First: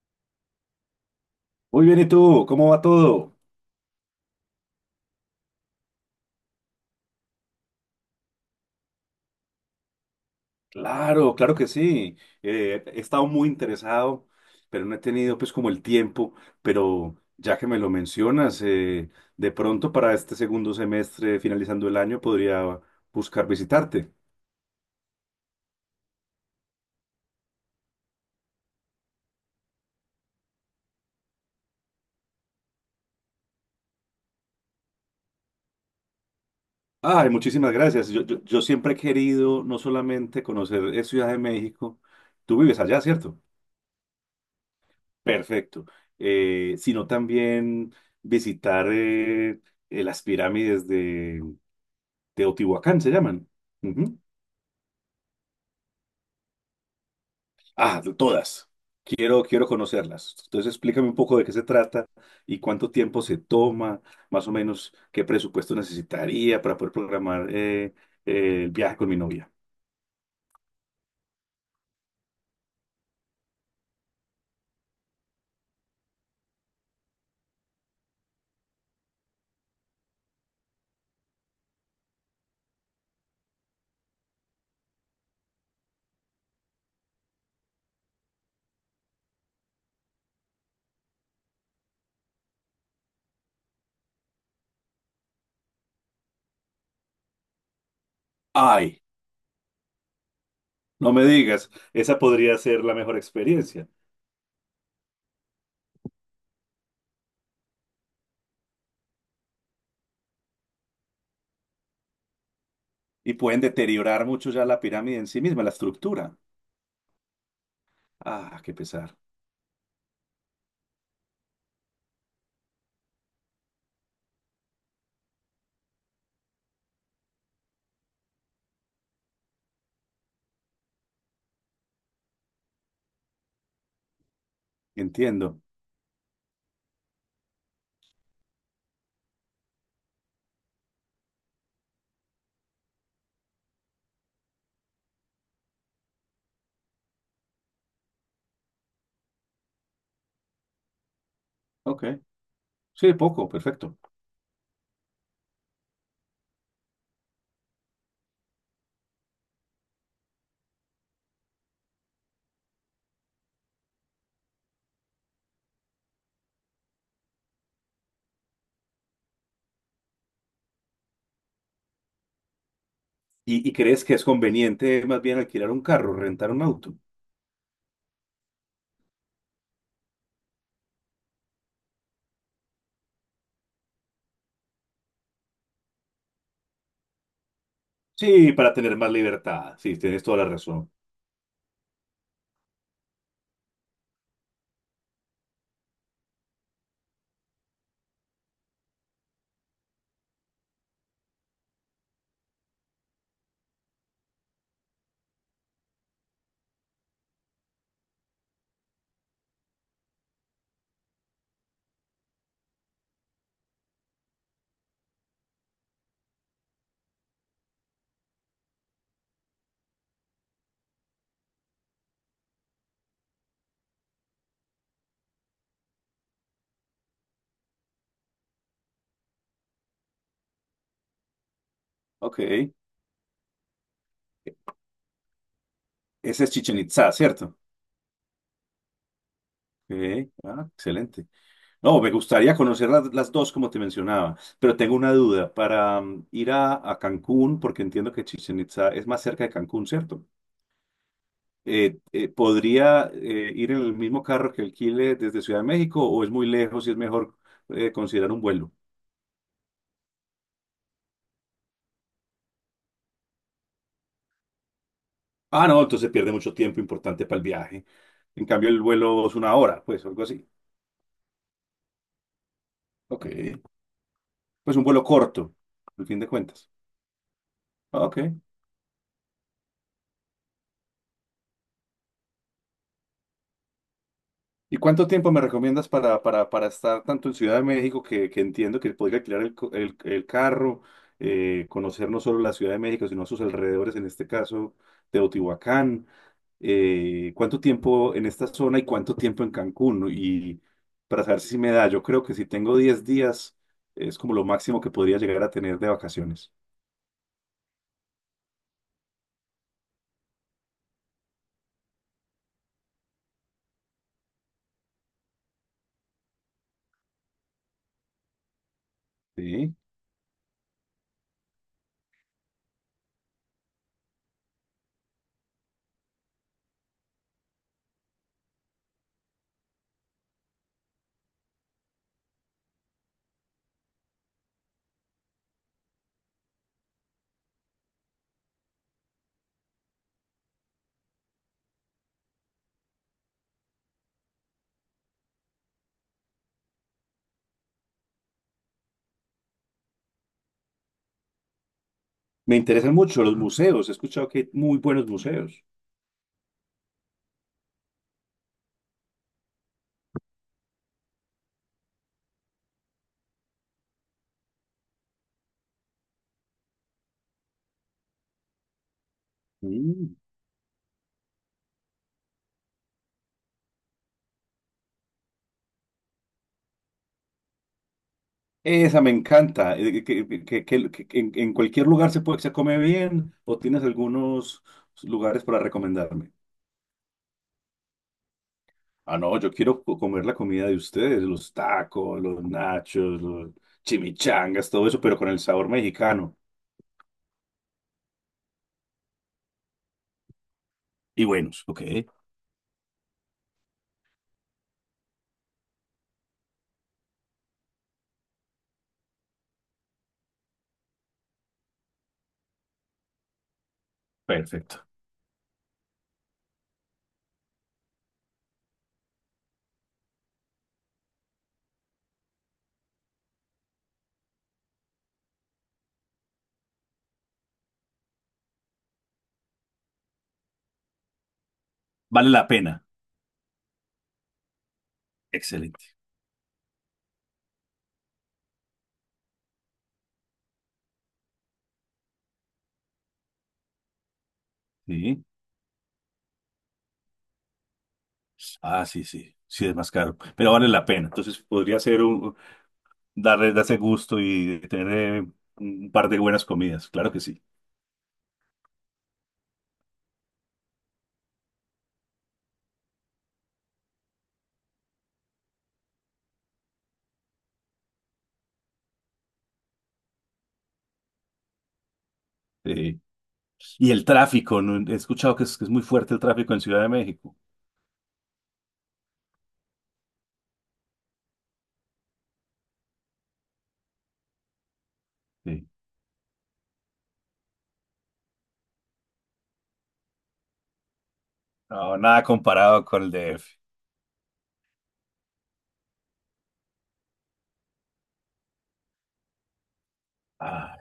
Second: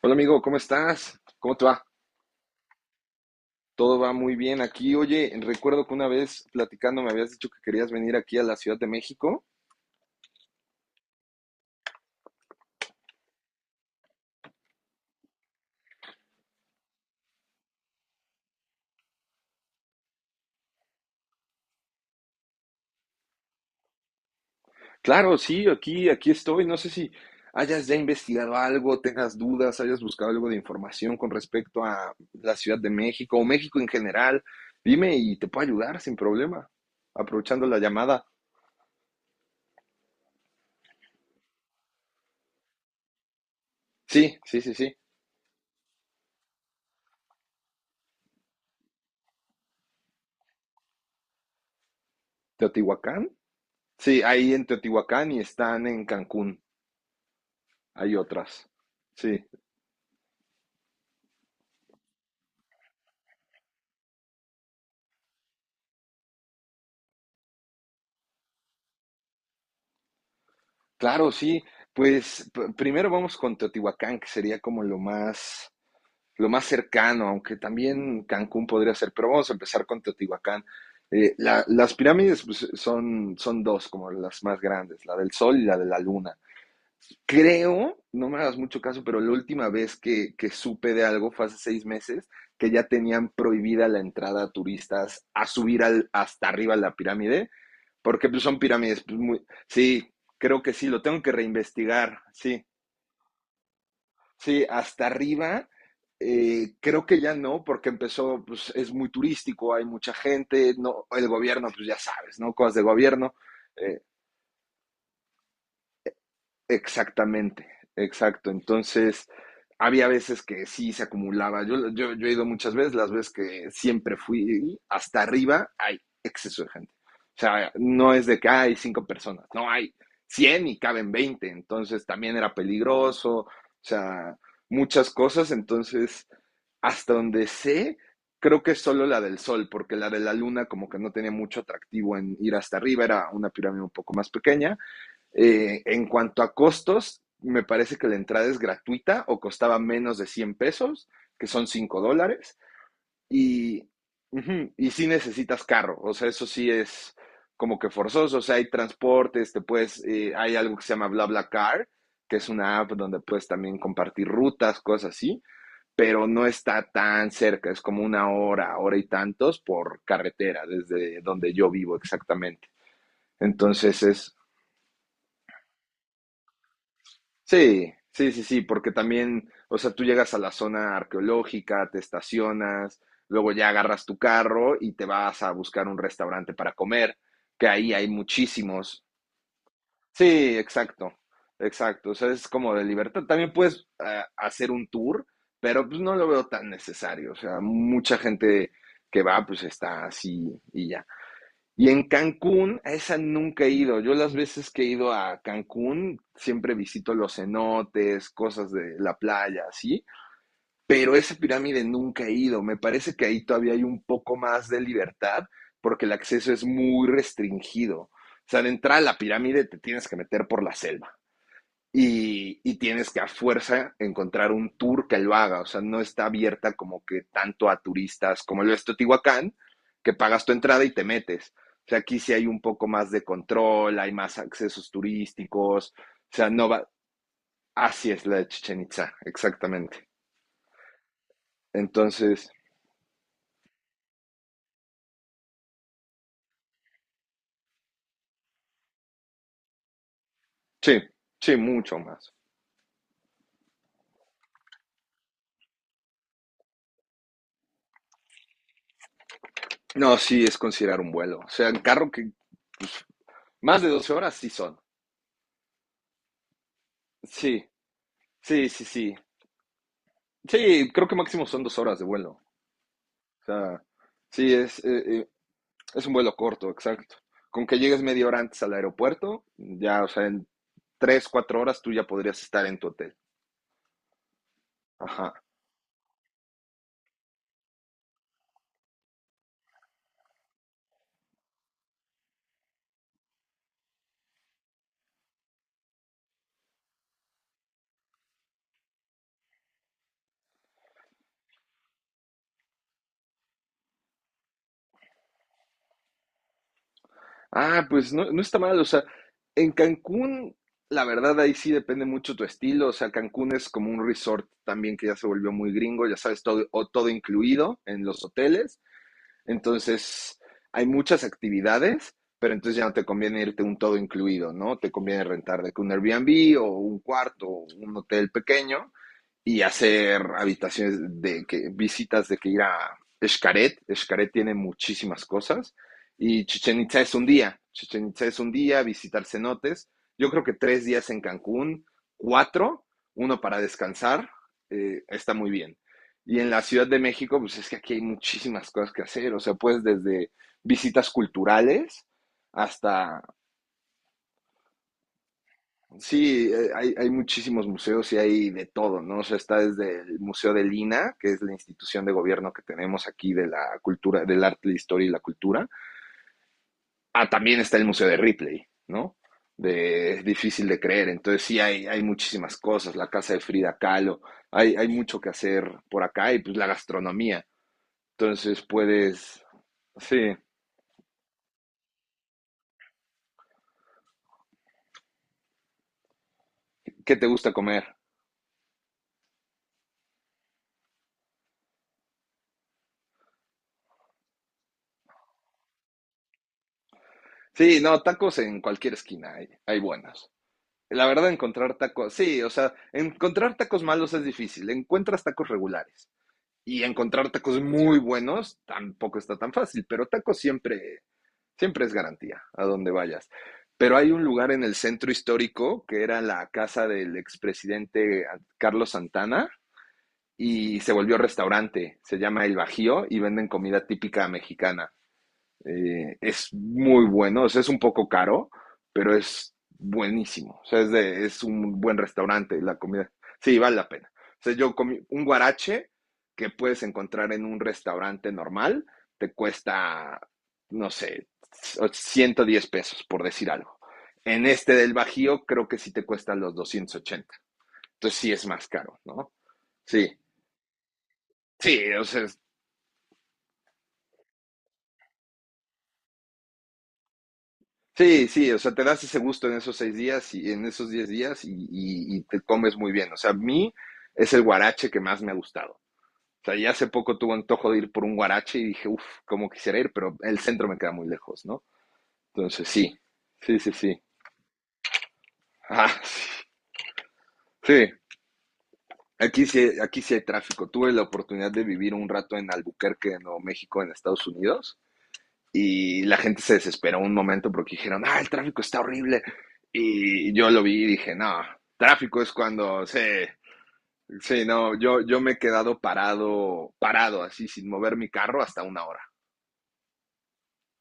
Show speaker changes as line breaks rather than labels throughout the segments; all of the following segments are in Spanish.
Hola amigo, ¿cómo estás? ¿Cómo te va?
Muy bien, ¿y tú? ¿Cómo va todo?
Todo va muy bien aquí. Oye, recuerdo que una vez platicando me habías dicho que querías venir aquí a la Ciudad de México.
Claro, claro que sí. He estado muy interesado, pero no he tenido pues como el tiempo, pero ya que me lo mencionas, de pronto para este segundo semestre, finalizando el año, podría buscar visitarte.
Claro, sí, aquí estoy. No sé si hayas ya investigado algo, tengas dudas, hayas buscado algo de información con respecto a la Ciudad de México o México en general. Dime y te puedo ayudar sin problema.
Ay,
Aprovechando
muchísimas
la
gracias. Yo,
llamada.
yo, yo siempre he querido no solamente conocer Ciudad de México, tú vives allá, ¿cierto?
Sí, sí, sí, sí.
Perfecto. Sino también visitar las pirámides de. Teotihuacán se
¿Teotihuacán?
llaman. Ujú.
Sí, ahí en Teotihuacán y están en Cancún.
Ah,
Hay
de
otras.
todas. Quiero,
Sí.
quiero conocerlas. Entonces, explícame un poco de qué se trata y cuánto tiempo se toma, más o menos qué presupuesto necesitaría para poder programar el viaje con mi novia.
Claro, sí. Pues primero vamos con Teotihuacán, que sería como lo más cercano, aunque también Cancún podría ser, pero vamos a empezar con Teotihuacán. Las pirámides, pues, son dos, como las más grandes, la del Sol y la de la Luna. Creo, no me hagas mucho caso, pero la última vez que supe de algo fue hace 6 meses, que ya tenían prohibida la entrada a turistas a subir hasta arriba a la pirámide, porque, pues, son
Ay,
pirámides, pues, muy... Sí, creo que sí, lo
no
tengo
me
que
digas, esa
reinvestigar.
podría
Sí,
ser la mejor experiencia.
sí, hasta arriba. Creo que ya no, porque empezó, pues, es muy turístico, hay mucha gente, no, el gobierno, pues, ya sabes, ¿no? Cosas de gobierno.
Y pueden
eh,
deteriorar mucho ya la pirámide en sí misma, la estructura.
Exactamente, exacto.
Ah, qué pesar.
Entonces, había veces que sí se acumulaba. Yo he ido muchas veces, las veces que siempre fui hasta arriba, hay exceso de gente. O sea, no es de que hay cinco personas, no hay 100 y caben 20. Entonces, también era peligroso, o sea, muchas cosas.
Entiendo.
Entonces, hasta donde sé, creo que es solo la del Sol, porque la de la Luna como que no tenía mucho atractivo en ir hasta arriba, era una pirámide un poco más pequeña. En cuanto a costos, me parece que la entrada es gratuita o costaba menos de 100 pesos, que son cinco
Ok.
dólares,
Sí, poco,
y,
perfecto.
uh -huh, y sí necesitas carro, o sea, eso sí es como que forzoso. O sea, hay transportes, te puedes, hay algo que se llama BlaBlaCar, que es una app donde puedes también compartir rutas, cosas así, pero no está tan cerca, es como una hora, hora y tantos por carretera, desde donde yo vivo exactamente.
¿Y
Entonces
crees que es
es...
conveniente más bien alquilar un carro, rentar un auto?
Sí, sí, sí, sí, porque también, o sea, tú llegas a la zona arqueológica, te estacionas, luego ya agarras tu carro y te vas a buscar un restaurante para comer, que ahí hay
Sí, para tener
muchísimos.
más libertad. Sí, tienes toda la
Sí,
razón.
exacto, exacto, o sea, es como de libertad. También puedes, hacer un tour, pero, pues, no lo veo tan necesario, o sea, mucha gente que va, pues, está así y ya. Y en Cancún, a esa nunca he ido. Yo las veces que he ido a Cancún, siempre visito los cenotes, cosas de la playa, así. Pero esa pirámide nunca he ido. Me parece que ahí todavía hay un poco más de libertad porque el acceso es muy restringido. O sea, de entrada a la pirámide te tienes que meter por la selva. Y tienes que a fuerza encontrar un tour que lo haga, o sea, no está abierta como que tanto a turistas como lo es Teotihuacán, que pagas tu entrada y te metes. O sea, aquí sí
Ok.
hay un poco más de control, hay más accesos turísticos, o
Ese
sea,
es
no
Chichen
va,
Itza, ¿cierto?
así es la de Chichen Itzá exactamente.
Ok. Ah, excelente. No, me
Entonces,
gustaría conocer las dos, como te mencionaba, pero tengo una duda. Para ir a Cancún, porque entiendo que Chichen Itza es más cerca de Cancún, ¿cierto?
sí, sí, mucho
Eh, eh,
más.
¿podría ir en el mismo carro que alquile desde Ciudad de México o es muy lejos y es mejor considerar un vuelo?
No, sí, es considerar un vuelo, o sea, en carro que más de 12 horas sí son.
Ah, no, entonces pierde mucho tiempo importante para el
Sí,
viaje. En cambio,
sí,
el
sí, sí,
vuelo es una hora, pues, algo así.
sí, creo que máximo son 2 horas de vuelo.
Ok.
O sea, sí,
Pues
es,
un vuelo
eh, eh,
corto,
es
al
un
fin de
vuelo corto,
cuentas.
exacto. Con que llegues
Ah, Ok.
media hora antes al aeropuerto, ya, o sea, en 3, 4 horas tú ya podrías estar en tu hotel.
¿Y cuánto tiempo me
Ajá.
recomiendas para, para estar tanto en Ciudad de México, que entiendo que podría alquilar el carro, conocer no solo la Ciudad de México, sino sus alrededores, en este caso, Teotihuacán? ¿Cuánto tiempo en esta zona y cuánto tiempo en Cancún? ¿No? Y para saber si me da, yo creo que si tengo 10 días, es como lo máximo que podría llegar a tener de vacaciones.
Ah, pues, no, no está mal, o sea, en Cancún, la verdad ahí sí depende mucho tu estilo, o sea, Cancún es como un resort también que ya se volvió muy gringo, ya sabes, todo, o todo incluido en los hoteles.
Sí.
Entonces, hay muchas actividades, pero entonces ya no te conviene irte un todo incluido, ¿no? Te conviene rentar de que un Airbnb o un cuarto o un hotel pequeño y hacer habitaciones de que visitas de que ir a Xcaret. Xcaret tiene muchísimas cosas y Chichén Itzá es un día. Chichén Itzá es un día, visitar cenotes. Yo creo que 3 días en Cancún, cuatro, uno para descansar, está muy bien. Y en la Ciudad de México, pues, es que aquí hay muchísimas cosas que hacer. O sea, pues, desde visitas culturales
Me interesan
hasta,
mucho los museos, he escuchado que hay muy buenos museos.
sí, hay muchísimos museos y hay de todo, ¿no? O sea, está desde el Museo de Lina, que es la institución de gobierno que tenemos aquí de la cultura, del arte, la historia y la cultura, ah, también está el Museo de Ripley, ¿no? De,
Mm.
es difícil de creer, entonces sí hay muchísimas cosas, la casa de Frida Kahlo, hay mucho que hacer por acá y, pues, la gastronomía, entonces
Esa me
puedes,
encanta, que,
sí.
que- que- que- que en cualquier lugar se puede, se come bien o tienes algunos lugares para recomendarme.
¿Qué te gusta comer?
Ah, no, yo quiero comer la comida de ustedes, los tacos, los nachos, los chimichangas, todo eso, pero con el sabor mexicano.
Sí, no, tacos en cualquier esquina hay buenos. La
Y
verdad,
buenos,
encontrar
ok,
tacos, sí, o sea, encontrar tacos malos es difícil, encuentras tacos regulares y encontrar tacos muy buenos tampoco está tan fácil, pero tacos siempre es garantía a donde vayas. Pero hay un lugar en el
perfecto.
centro histórico que era la casa del expresidente Carlos Santana y se volvió restaurante, se llama El Bajío y venden comida típica mexicana. Es muy bueno, o sea, es un poco caro, pero es buenísimo. O sea, es un buen
Vale la
restaurante la
pena,
comida. Sí, vale la pena. O sea, yo comí un guarache
excelente.
que puedes encontrar en un restaurante normal, te cuesta, no sé, 110 pesos, por decir algo. En este del
Sí,
Bajío, creo que sí te cuesta los 280. Entonces sí es más
ah,
caro,
sí,
¿no?
sí, sí es más
Sí,
caro, pero vale la pena. Entonces podría
sí,
ser
o sea,
darse gusto y tener un par de buenas comidas, claro que sí.
sí, sí, o sea, te das ese gusto en esos 6 días y en esos 10 días y, y te comes muy bien. O sea, a mí es el guarache que más me ha gustado. O sea, ya hace poco tuve antojo de ir por un guarache y dije, uff, cómo quisiera ir, pero el centro me queda muy lejos, ¿no? Entonces, sí,
Sí.
sí, sí,
Y
sí.
el tráfico, ¿no? He escuchado que es muy
Ah,
fuerte el
sí.
tráfico en Ciudad de México.
Sí, aquí sí, aquí sí hay tráfico. Tuve la oportunidad de vivir un rato en Albuquerque, en Nuevo México, en Estados Unidos.
Sí.
Y la gente se desesperó un momento porque dijeron, ah, el tráfico está horrible. Y yo lo vi y dije, no,
No,
tráfico
nada
es
comparado
cuando
con el
se...
DF.
Sí, no, yo me he quedado parado, parado, así, sin mover mi carro hasta 1 hora.
Ah,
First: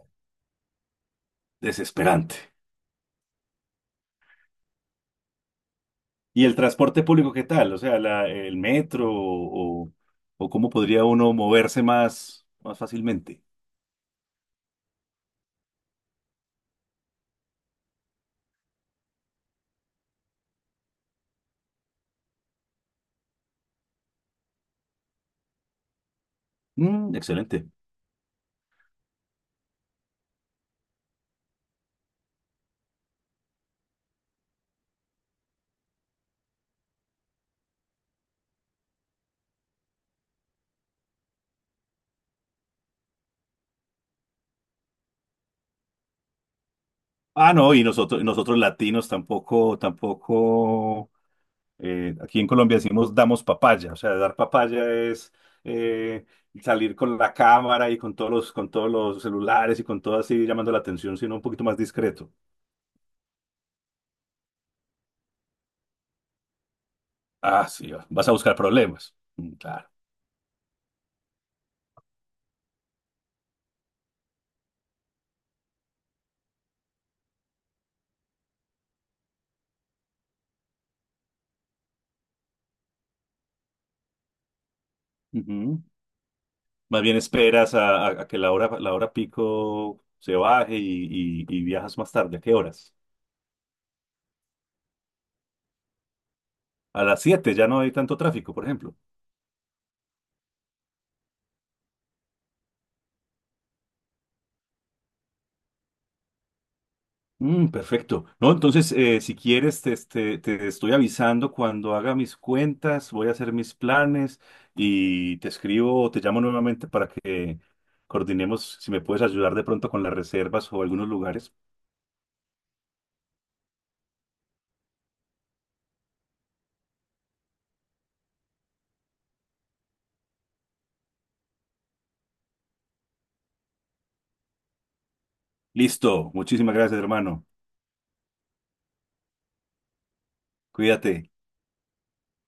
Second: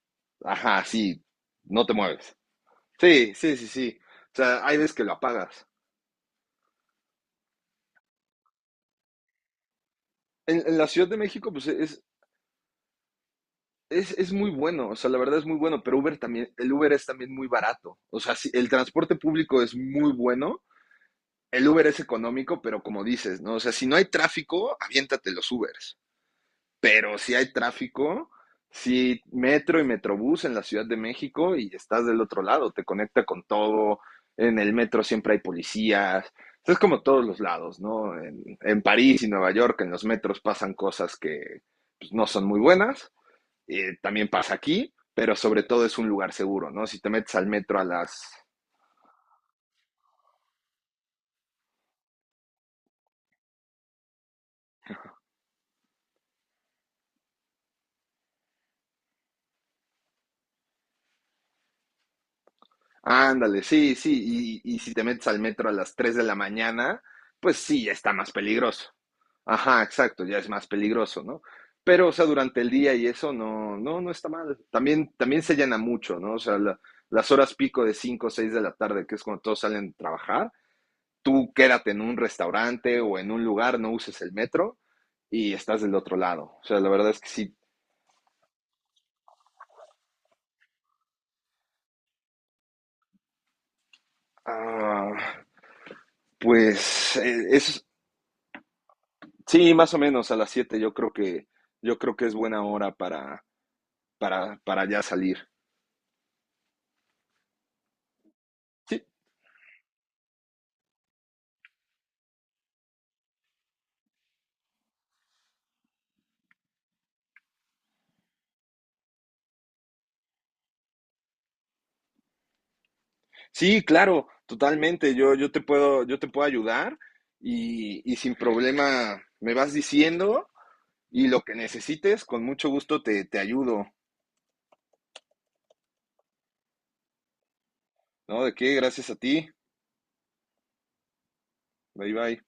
Ajá, sí, no te mueves.
desesperante.
Sí, sí, sí, sí. O sea, hay veces que lo apagas.
¿Y el transporte público qué tal? O sea, el metro o
En,
cómo
en la
podría
Ciudad de
uno
México, pues,
moverse
es,
más fácilmente.
es, es muy bueno, o sea, la verdad es muy bueno, pero Uber también, el Uber es también muy barato. O sea, sí, el transporte público es muy bueno, el Uber es económico, pero como dices, ¿no? O sea, si no hay tráfico, aviéntate los Ubers.
Mm,
Pero si hay
excelente.
tráfico, si metro y metrobús en la Ciudad de México y estás del otro lado, te conecta con todo. En el metro siempre hay policías. Es como todos los lados, ¿no? En París y Nueva York, en los metros pasan cosas que, pues, no son muy buenas. También pasa aquí, pero sobre todo es un lugar seguro, ¿no? Si te metes al
Ah, no,
metro a
y
las...
nosotros latinos tampoco, tampoco. Aquí en Colombia decimos damos papaya, o sea, dar papaya es eh, salir con la cámara y con con todos los celulares y con todo así llamando la atención, sino un poquito más discreto.
Ándale, sí, sí, y si te metes al metro a las 3 de la mañana, pues,
Ah,
sí, ya
sí,
está
vas
más
a buscar
peligroso.
problemas. Mm,
Ajá,
claro.
exacto, ya es más peligroso, ¿no? Pero, o sea, durante el día y eso no, no, no está mal. También se llena mucho, ¿no? O sea, las horas pico de 5 o 6 de la tarde, que es cuando todos salen a trabajar, tú quédate en un restaurante o en un lugar, no uses el metro y estás
Ujú.
del otro lado. O sea, la
Más
verdad
bien
es que sí,
esperas a que la hora pico se baje y viajas más tarde. ¿A qué horas?
ah,
A
pues
las 7 ya no
es...
hay tanto tráfico, por ejemplo.
Sí, más o menos a las 7. Yo creo que es buena hora para ya salir.
Perfecto. No, entonces,
Sí,
si quieres, te estoy avisando cuando haga mis cuentas, voy a hacer mis planes y te escribo o te llamo nuevamente para que coordinemos si me puedes ayudar de pronto con las reservas o algunos lugares.
sí, claro, totalmente. Yo te puedo ayudar y sin problema me vas diciendo y lo que necesites con mucho gusto te ayudo,
Listo. Muchísimas gracias, hermano.
¿no? De qué, gracias a ti.
Cuídate.
Bye bye.